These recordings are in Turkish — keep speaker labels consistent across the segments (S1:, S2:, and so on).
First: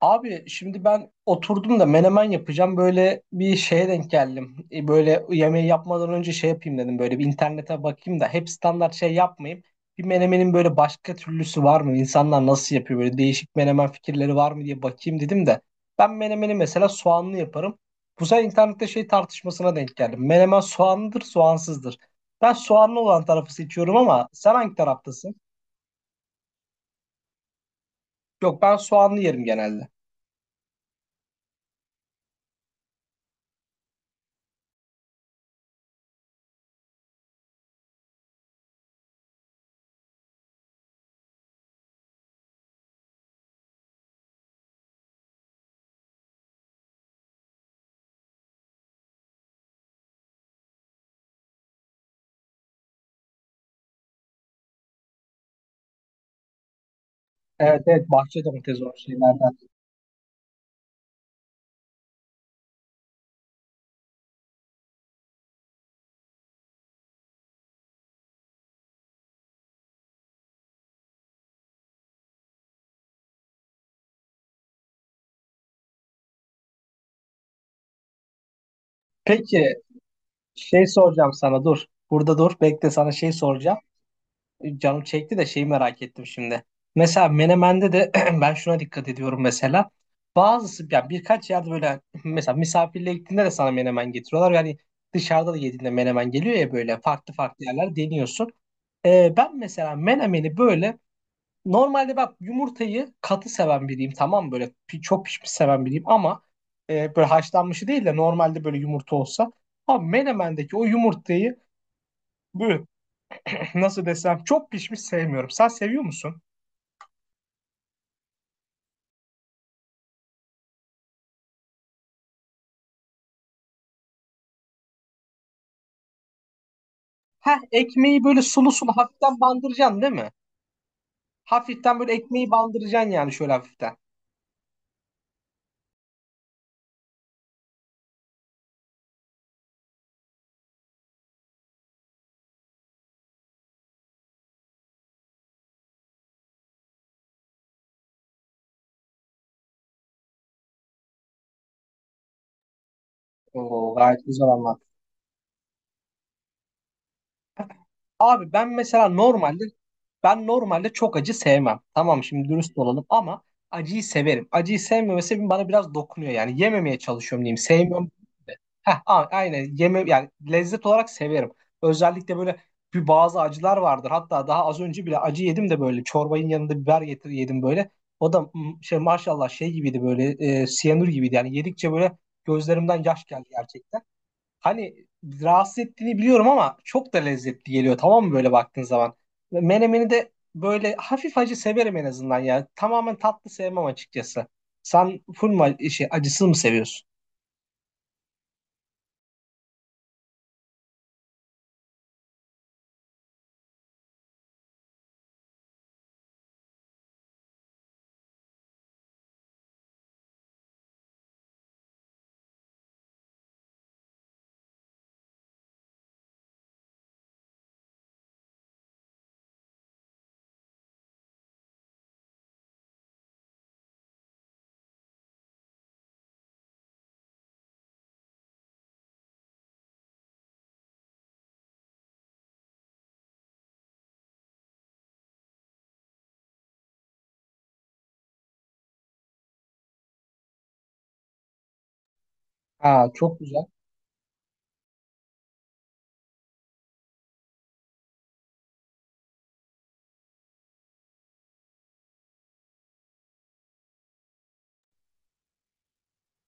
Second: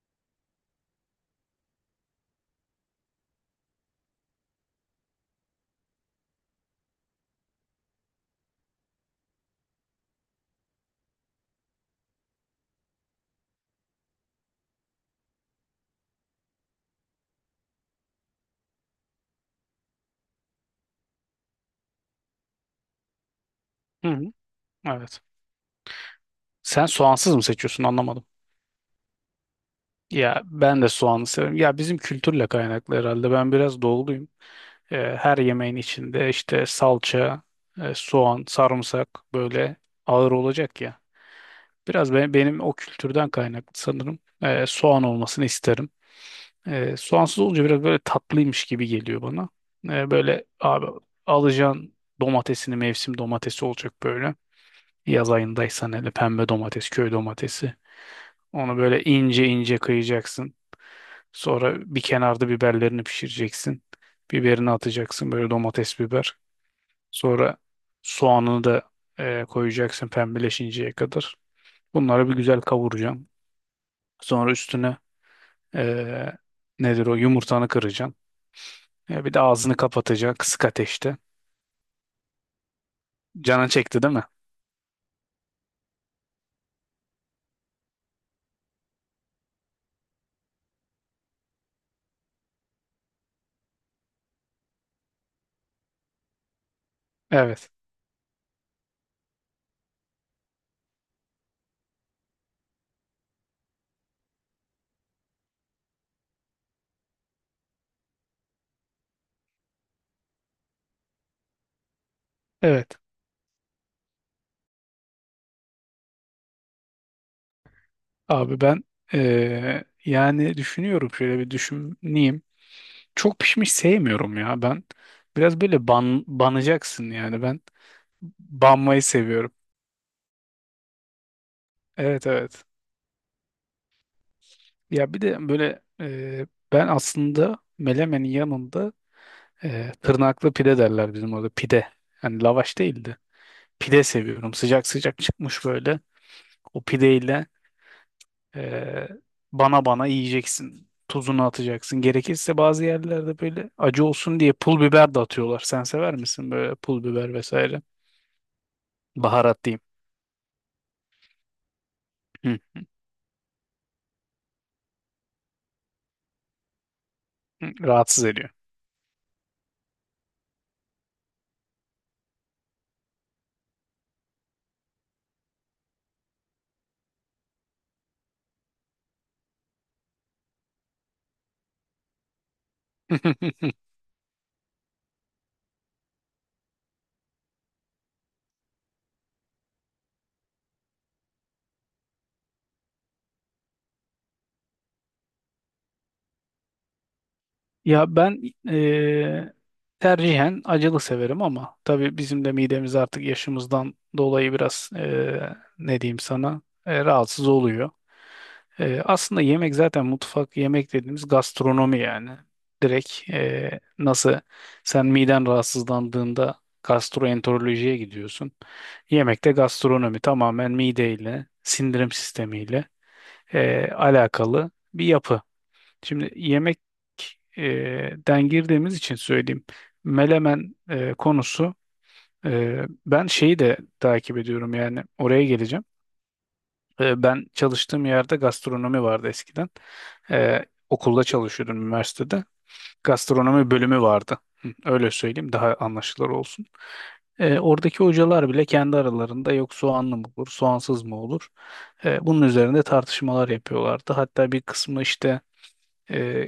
S1: Abi şimdi ben oturdum da menemen yapacağım. Böyle bir şeye denk geldim. Böyle yemeği yapmadan önce şey yapayım dedim. Böyle bir internete bakayım da hep standart şey yapmayayım. Bir menemenin böyle başka türlüsü var mı? İnsanlar nasıl yapıyor? Böyle değişik menemen fikirleri var mı diye bakayım dedim de. Ben menemeni mesela soğanlı yaparım. Bu sefer internette şey tartışmasına denk geldim. Menemen soğanlıdır, soğansızdır. Ben soğanlı olan tarafı seçiyorum
S2: Hı
S1: ama
S2: hı,
S1: sen hangi
S2: evet.
S1: taraftasın?
S2: Sen soğansız mı seçiyorsun anlamadım.
S1: Yok, ben soğanlı yerim genelde.
S2: Ya ben de soğanı severim. Ya bizim kültürle kaynaklı herhalde. Ben biraz doğuluyum. Her yemeğin içinde işte salça, soğan, sarımsak böyle ağır olacak ya. Benim o kültürden kaynaklı sanırım. Soğan olmasını isterim. Soğansız olunca biraz böyle tatlıymış gibi geliyor bana. Böyle abi alacaksın, domatesini mevsim domatesi olacak böyle. Yaz ayındaysan hele pembe domates, köy domatesi.
S1: Evet, evet, bahçe
S2: Onu
S1: domatesi o
S2: böyle ince
S1: şeylerden.
S2: ince kıyacaksın. Sonra bir kenarda biberlerini pişireceksin. Biberini atacaksın böyle, domates biber. Sonra soğanını da koyacaksın pembeleşinceye kadar. Bunları bir güzel kavuracaksın. Sonra üstüne e, nedir o, yumurtanı kıracaksın. E, bir de
S1: Peki,
S2: ağzını kapatacaksın kısık
S1: şey
S2: ateşte.
S1: soracağım sana, dur. Burada dur. Bekle, sana şey
S2: Canın
S1: soracağım.
S2: çekti değil mi?
S1: Canım çekti de şeyi merak ettim şimdi. Mesela Menemen'de de ben şuna dikkat ediyorum mesela. Bazısı yani birkaç yerde böyle mesela misafirliğe gittiğinde de sana menemen getiriyorlar. Yani dışarıda da yediğinde menemen geliyor ya, böyle farklı farklı
S2: Evet.
S1: yerler deniyorsun. Ben mesela menemeni böyle normalde, bak, yumurtayı katı seven biriyim, tamam mı? Böyle çok pişmiş seven biriyim ama böyle haşlanmışı değil de normalde böyle yumurta olsa. Ama menemendeki o yumurtayı böyle,
S2: Evet.
S1: nasıl desem, çok pişmiş sevmiyorum. Sen seviyor musun?
S2: Abi ben yani düşünüyorum, şöyle bir düşüneyim. Çok pişmiş sevmiyorum ya ben. Biraz böyle banacaksın yani
S1: Heh,
S2: ben.
S1: ekmeği böyle sulu sulu
S2: Banmayı
S1: hafiften
S2: seviyorum.
S1: bandıracaksın değil mi? Hafiften böyle
S2: Evet,
S1: ekmeği
S2: evet.
S1: bandıracaksın yani, şöyle hafiften.
S2: Ya bir de böyle ben aslında melemenin yanında tırnaklı pide derler bizim orada, pide. Yani lavaş değildi. Pide seviyorum. Sıcak sıcak çıkmış böyle. O pideyle e, bana bana yiyeceksin. Tuzunu atacaksın. Gerekirse bazı yerlerde böyle
S1: Oo,
S2: acı
S1: gayet
S2: olsun
S1: güzel
S2: diye
S1: anlat.
S2: pul biber de atıyorlar. Sen sever misin böyle pul biber vesaire?
S1: Abi ben mesela normalde,
S2: Baharat diyeyim.
S1: ben normalde çok acı sevmem. Tamam, şimdi dürüst olalım, ama acıyı severim. Acıyı sevmemesi bana biraz dokunuyor yani. Yememeye çalışıyorum diyeyim.
S2: Hı,
S1: Sevmiyorum.
S2: rahatsız ediyor.
S1: Heh, aynen, yeme yani, lezzet olarak severim. Özellikle böyle bir bazı acılar vardır. Hatta daha az önce bile acı yedim de, böyle çorbanın yanında biber getir, yedim böyle. O da şey, maşallah şey gibiydi, böyle siyanür gibiydi. Yani yedikçe böyle gözlerimden yaş geldi gerçekten. Hani rahatsız ettiğini biliyorum ama çok da lezzetli geliyor, tamam mı, böyle baktığın zaman. Ve menemeni de böyle hafif acı severim en azından yani. Tamamen tatlı sevmem açıkçası. Sen full mu şey, acısız mı seviyorsun?
S2: Ya ben eee, tercihen acılı severim ama tabii bizim de midemiz artık yaşımızdan dolayı biraz ne diyeyim sana, rahatsız oluyor. Aslında yemek zaten, mutfak yemek dediğimiz gastronomi yani. Direkt nasıl, sen miden rahatsızlandığında gastroenterolojiye gidiyorsun. Yemekte gastronomi tamamen mideyle, sindirim sistemiyle alakalı bir yapı. Şimdi yemek e, den girdiğimiz için söyleyeyim. Melemen konusu, ben şeyi de takip ediyorum yani, oraya geleceğim. E, ben çalıştığım yerde gastronomi vardı eskiden. E, okulda çalışıyordum, üniversitede.
S1: Ha, çok güzel.
S2: Gastronomi bölümü vardı. Hı, öyle söyleyeyim daha anlaşılır olsun. E, oradaki hocalar bile kendi aralarında, yok soğanlı mı olur, soğansız mı olur? E, bunun üzerinde tartışmalar yapıyorlardı. Hatta bir kısmı işte e,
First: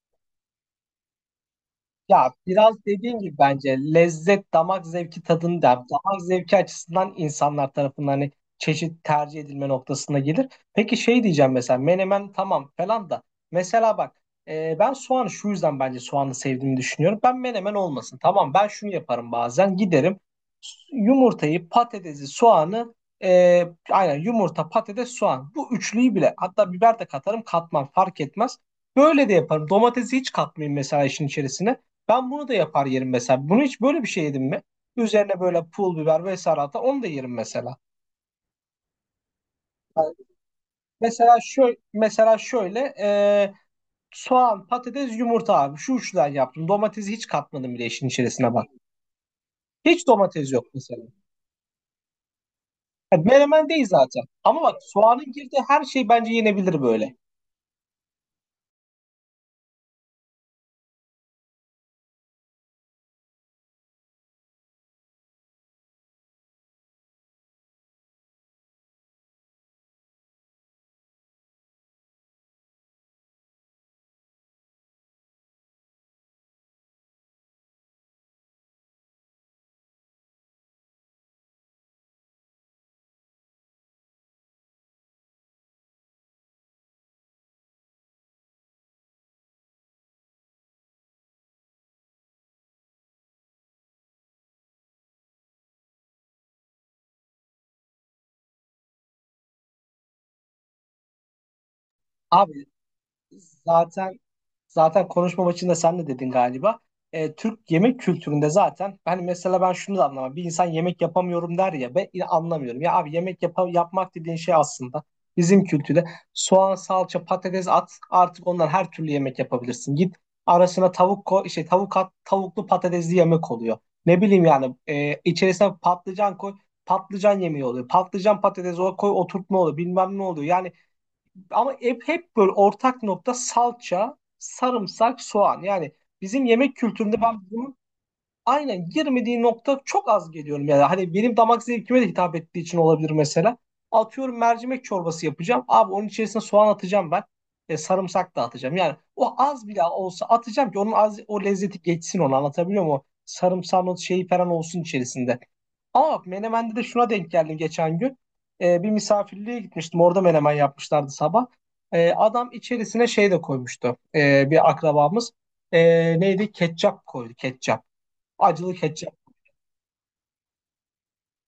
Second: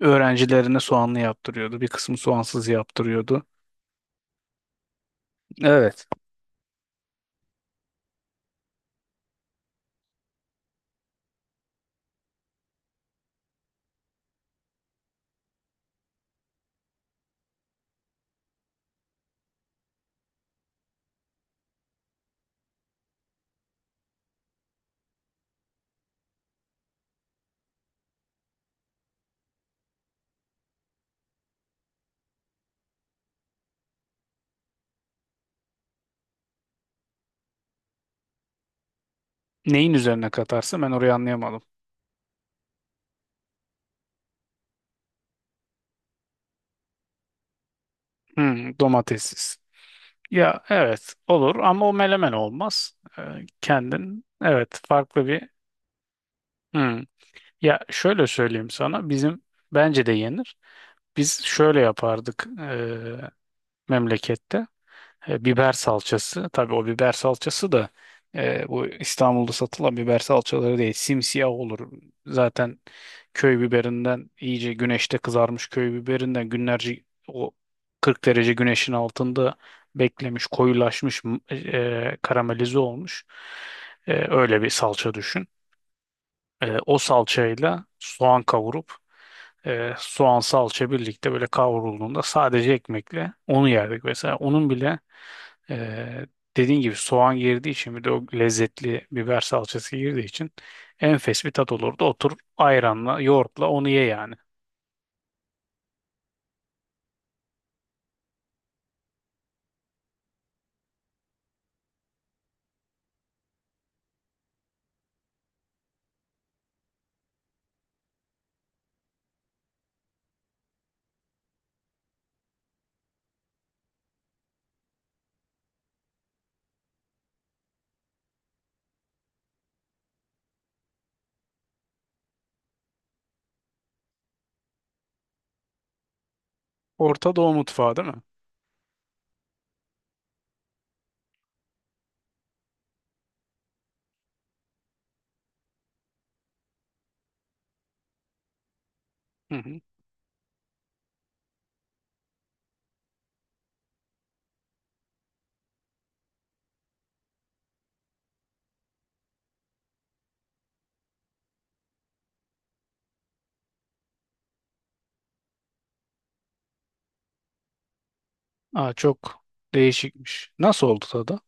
S2: öğrencilerine soğanlı yaptırıyordu. Bir kısmı
S1: Ya
S2: soğansız
S1: biraz dediğim gibi,
S2: yaptırıyordu.
S1: bence lezzet damak zevki tadını der.
S2: Evet.
S1: Damak zevki açısından insanlar tarafından hani çeşit tercih edilme noktasına gelir. Peki, şey diyeceğim, mesela menemen tamam falan da, mesela bak, ben soğanı şu yüzden, bence soğanı sevdiğimi düşünüyorum. Ben menemen olmasın, tamam, ben şunu yaparım, bazen giderim, yumurtayı, patatesi, soğanı, e, aynen, yumurta, patates, soğan, bu üçlüyü bile, hatta biber de katarım, katmam fark etmez. Böyle de yaparım. Domatesi hiç katmayayım mesela işin içerisine. Ben bunu da yapar yerim mesela. Bunu hiç böyle bir şey yedim mi? Üzerine böyle pul biber vesaire atar. Onu da yerim mesela.
S2: Neyin
S1: Yani,
S2: üzerine katarsa, ben orayı
S1: mesela
S2: anlayamadım.
S1: şöyle, mesela şöyle, soğan, patates, yumurta abi. Şu üçten yaptım. Domatesi hiç katmadım bile işin içerisine, bak.
S2: Hmm, domatessiz.
S1: Hiç domates
S2: Ya
S1: yok mesela.
S2: evet, olur ama o melemen olmaz.
S1: Yani menemen değil zaten.
S2: Kendin,
S1: Ama bak,
S2: evet, farklı
S1: soğanın
S2: bir.
S1: girdiği her şey bence yenebilir
S2: Hmm.
S1: böyle.
S2: Ya şöyle söyleyeyim sana, bizim, bence de yenir. Biz şöyle yapardık memlekette. E, biber salçası. Tabii o biber salçası da bu İstanbul'da satılan biber salçaları değil. Simsiyah olur. Zaten köy biberinden iyice güneşte kızarmış köy biberinden günlerce o 40 derece güneşin altında beklemiş, koyulaşmış, karamelize olmuş. E, öyle bir salça düşün. E, o salçayla soğan kavurup soğan salça birlikte böyle kavrulduğunda sadece ekmekle onu yerdik mesela. Onun bile ee, dediğin gibi soğan girdiği için, bir de o lezzetli biber salçası girdiği için enfes bir tat olurdu. Otur
S1: Abi
S2: ayranla, yoğurtla onu ye
S1: zaten,
S2: yani.
S1: zaten konuşma maçında sen de dedin galiba. Türk yemek kültüründe zaten, hani mesela ben şunu da anlamam. Bir insan "yemek yapamıyorum" der ya, ben yine anlamıyorum. Ya abi, yemek yapmak dediğin şey aslında bizim kültürde, soğan, salça, patates at, artık ondan her türlü yemek yapabilirsin. Git, arasına tavuk koy, şey, tavuk at, tavuklu patatesli yemek oluyor. Ne bileyim yani, içerisine patlıcan koy, patlıcan yemeği oluyor. Patlıcan, patates, o koy, oturtma oluyor, bilmem ne oluyor. Yani, ama hep böyle ortak nokta salça, sarımsak, soğan. Yani bizim yemek kültüründe
S2: Orta
S1: ben
S2: Doğu
S1: bunun
S2: mutfağı değil mi?
S1: aynen girmediği nokta çok az geliyorum. Yani hani benim damak zevkime de hitap ettiği için olabilir mesela. Atıyorum mercimek çorbası yapacağım. Abi, onun içerisine soğan atacağım ben. Sarımsak da atacağım. Yani o
S2: Hı
S1: az
S2: hı.
S1: bile olsa atacağım ki, onun az, o lezzeti geçsin, onu anlatabiliyor muyum? O sarımsağın o şeyi falan olsun içerisinde. Ama Menemen'de de şuna denk geldim geçen gün. Bir misafirliğe gitmiştim. Orada menemen yapmışlardı sabah. Adam içerisine şey de koymuştu. Bir akrabamız. Neydi? Ketçap koydu. Ketçap. Acılı
S2: Aa,
S1: ketçap.
S2: çok değişikmiş. Nasıl oldu tadı?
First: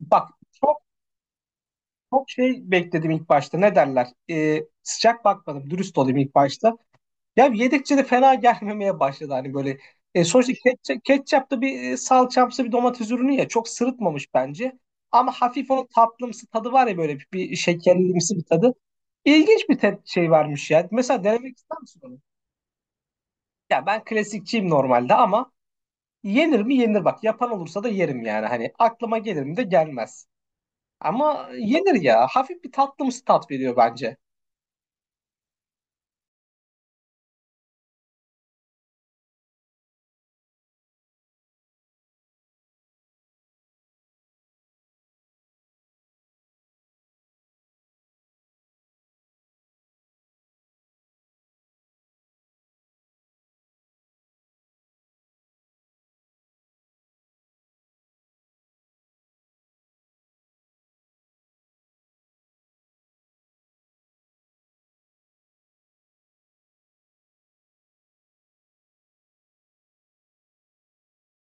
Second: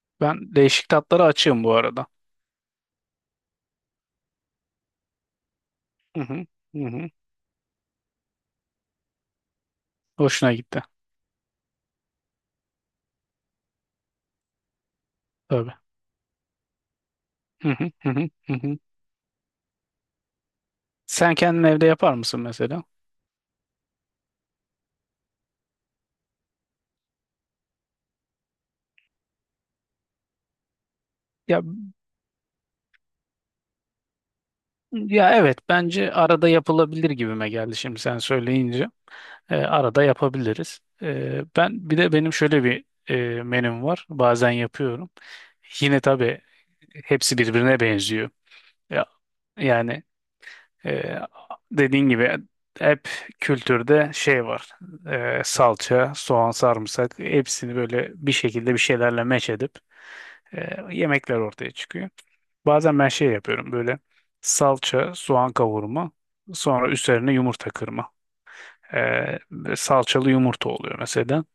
S1: Bak,
S2: Ben
S1: çok
S2: değişik tatlara açığım bu arada.
S1: çok şey bekledim ilk başta. Ne derler? Sıcak bakmadım. Dürüst olayım
S2: Hı
S1: ilk
S2: hı.
S1: başta.
S2: Hı hı.
S1: Ya yedikçe de fena gelmemeye başladı hani böyle. Sonuçta
S2: Hoşuna gitti.
S1: ketçap, ketçap da bir salçamsı bir domates ürünü ya, çok sırıtmamış bence. Ama hafif
S2: Tabii.
S1: o tatlımsı tadı var ya, böyle bir
S2: Hı hı. Hı hı.
S1: şekerlimsi bir
S2: Hı
S1: tadı.
S2: hı.
S1: İlginç bir şey vermiş ya. Mesela
S2: Sen
S1: denemek
S2: kendin
S1: ister
S2: evde
S1: misin
S2: yapar
S1: onu?
S2: mısın mesela?
S1: Ya ben klasikçiyim normalde ama, yenir mi yenir bak. Yapan olursa da yerim yani, hani aklıma gelir mi de, gelmez. Ama
S2: Ya,
S1: yenir ya. Hafif bir tatlımsı tat veriyor bence.
S2: ya, evet bence arada yapılabilir gibime geldi şimdi sen söyleyince. E, arada yapabiliriz. E, ben bir de, benim şöyle bir menüm var. Bazen yapıyorum. Yine tabii hepsi birbirine benziyor. Ya, yani e, dediğin gibi hep kültürde şey var. E, salça, soğan, sarımsak, hepsini böyle bir şekilde bir şeylerle meç edip yemekler ortaya çıkıyor. Bazen ben şey yapıyorum, böyle salça, soğan kavurma, sonra üzerine yumurta kırma. Ee, Salçalı yumurta oluyor mesela.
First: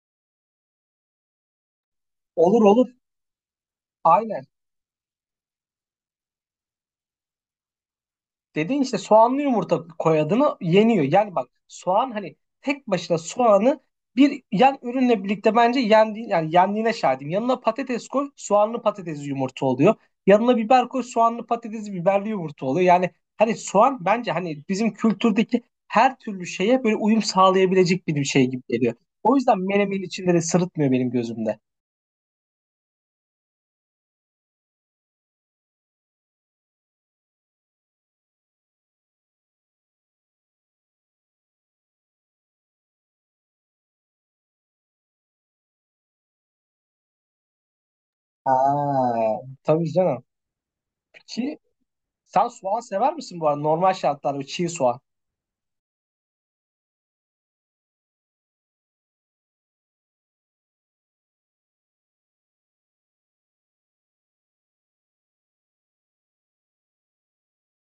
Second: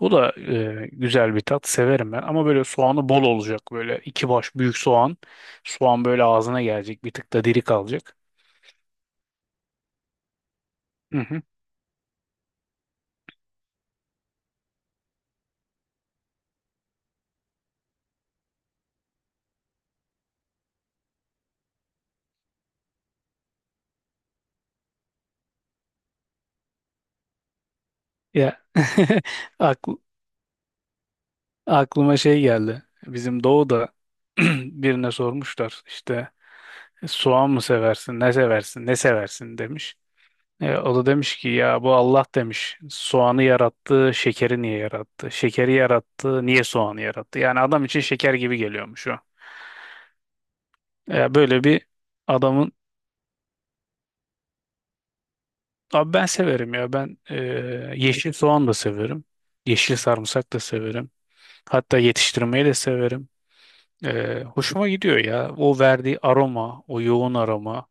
S2: O da güzel bir tat. Severim ben. Ama
S1: Olur
S2: böyle
S1: olur.
S2: soğanı bol olacak. Böyle iki
S1: Aynen.
S2: baş büyük soğan. Soğan böyle ağzına gelecek. Bir tık da diri kalacak.
S1: Dediğin işte, soğanlı yumurta koyadığını yeniyor.
S2: Hı
S1: Yani
S2: hı.
S1: bak, soğan hani tek başına, soğanı bir yan ürünle birlikte bence yendi, yani yendiğine şahidim. Yanına patates koy, soğanlı patatesli yumurta oluyor. Yanına biber koy, soğanlı patatesli biberli yumurta oluyor. Yani hani soğan bence hani bizim kültürdeki her türlü şeye böyle uyum sağlayabilecek bir şey
S2: Ya
S1: gibi geliyor. O yüzden
S2: akl-
S1: menemenin içinde de sırıtmıyor benim gözümde.
S2: aklıma şey geldi. Bizim Doğu'da birine sormuşlar, işte soğan mı seversin, ne seversin, ne seversin demiş. E, o da demiş ki, ya bu Allah demiş soğanı yarattı, şekeri niye yarattı? Şekeri yarattı, niye soğanı yarattı? Yani adam için şeker gibi geliyormuş o.
S1: Aa, tabii canım.
S2: E,
S1: Ki
S2: böyle bir
S1: sen
S2: adamın.
S1: soğan sever misin bu arada? Normal şartlarda, çiğ soğan.
S2: Abi ben severim ya ben, yeşil soğan da severim. Yeşil sarımsak da severim. Hatta yetiştirmeyi de severim. E, hoşuma gidiyor ya o verdiği aroma, o yoğun aroma.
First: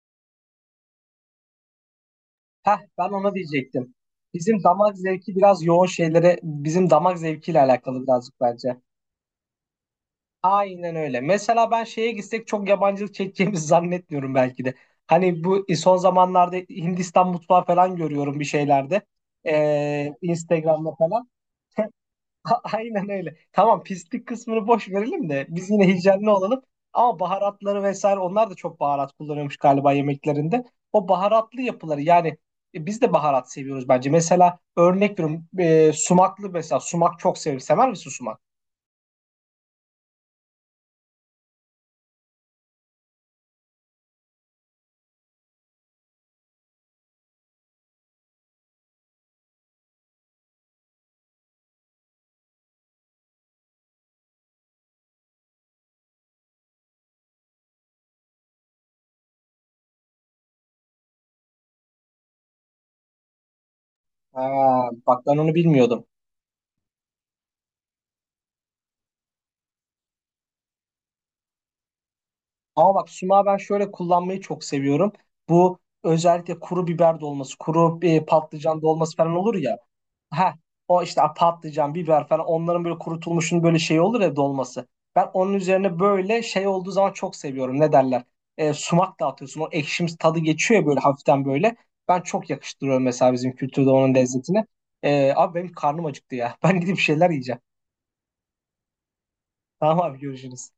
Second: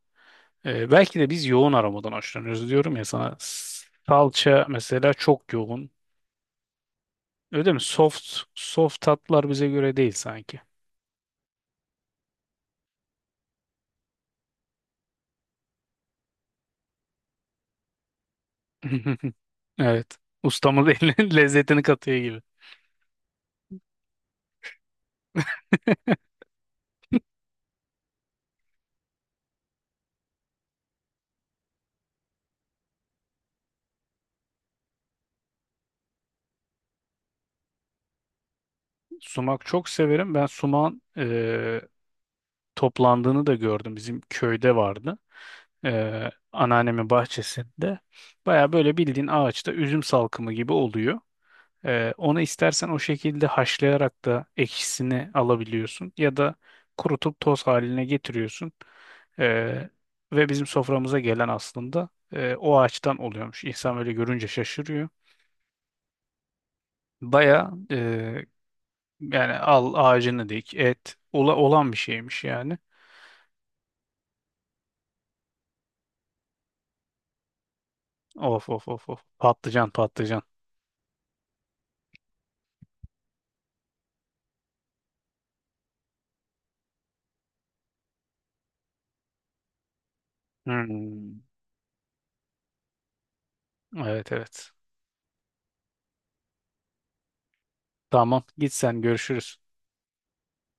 S2: E, belki de biz yoğun aromadan hoşlanıyoruz
S1: Heh,
S2: diyorum ya
S1: ben ona
S2: sana.
S1: diyecektim. Bizim
S2: Salça
S1: damak
S2: mesela
S1: zevki
S2: çok
S1: biraz yoğun
S2: yoğun.
S1: şeylere, bizim damak zevkiyle
S2: Öyle mi?
S1: alakalı birazcık
S2: Soft
S1: bence.
S2: soft tatlar bize göre değil sanki.
S1: Aynen öyle. Mesela ben şeye gitsek çok yabancılık çekeceğimizi zannetmiyorum belki de. Hani bu son zamanlarda Hindistan mutfağı falan görüyorum bir şeylerde.
S2: Evet. Ustamız
S1: Instagram'da falan.
S2: elinin lezzetini katıyor gibi.
S1: Aynen öyle. Tamam, pislik kısmını boş verelim de biz yine hijyenli olalım. Ama baharatları vesaire, onlar da çok baharat kullanıyormuş galiba yemeklerinde. O baharatlı yapıları yani, biz de baharat seviyoruz bence. Mesela örnek veriyorum, sumaklı, mesela sumak çok severim. Sever misin sumak?
S2: Sumak çok severim. Ben sumağın toplandığını da gördüm. Bizim köyde vardı. Anneannemin bahçesinde. Baya böyle bildiğin ağaçta üzüm salkımı gibi oluyor. Onu istersen o şekilde haşlayarak da ekşisini alabiliyorsun ya da kurutup toz haline getiriyorsun. Ee, Ve bizim soframıza gelen aslında o ağaçtan oluyormuş. İnsan böyle
S1: Ha,
S2: görünce şaşırıyor.
S1: bak, ben onu bilmiyordum.
S2: Baya yani al ağacını dik, olan bir şeymiş yani.
S1: Ama bak, sumağı ben şöyle kullanmayı çok seviyorum. Bu özellikle kuru biber dolması, kuru
S2: Of
S1: patlıcan
S2: of of
S1: dolması
S2: of,
S1: falan olur ya.
S2: patlıcan patlıcan.
S1: Ha, o işte patlıcan, biber falan, onların böyle kurutulmuşun böyle şey olur ya, dolması. Ben onun üzerine böyle şey olduğu zaman çok seviyorum. Ne derler? Sumak dağıtıyorsun. O ekşimsi tadı geçiyor ya, böyle
S2: Hmm.
S1: hafiften böyle. Ben çok yakıştırıyorum mesela bizim kültürde onun
S2: Evet,
S1: lezzetine.
S2: evet.
S1: Abi benim karnım acıktı ya. Ben gidip bir şeyler yiyeceğim.
S2: Tamam. Git sen, görüşürüz.
S1: Tamam abi, görüşürüz.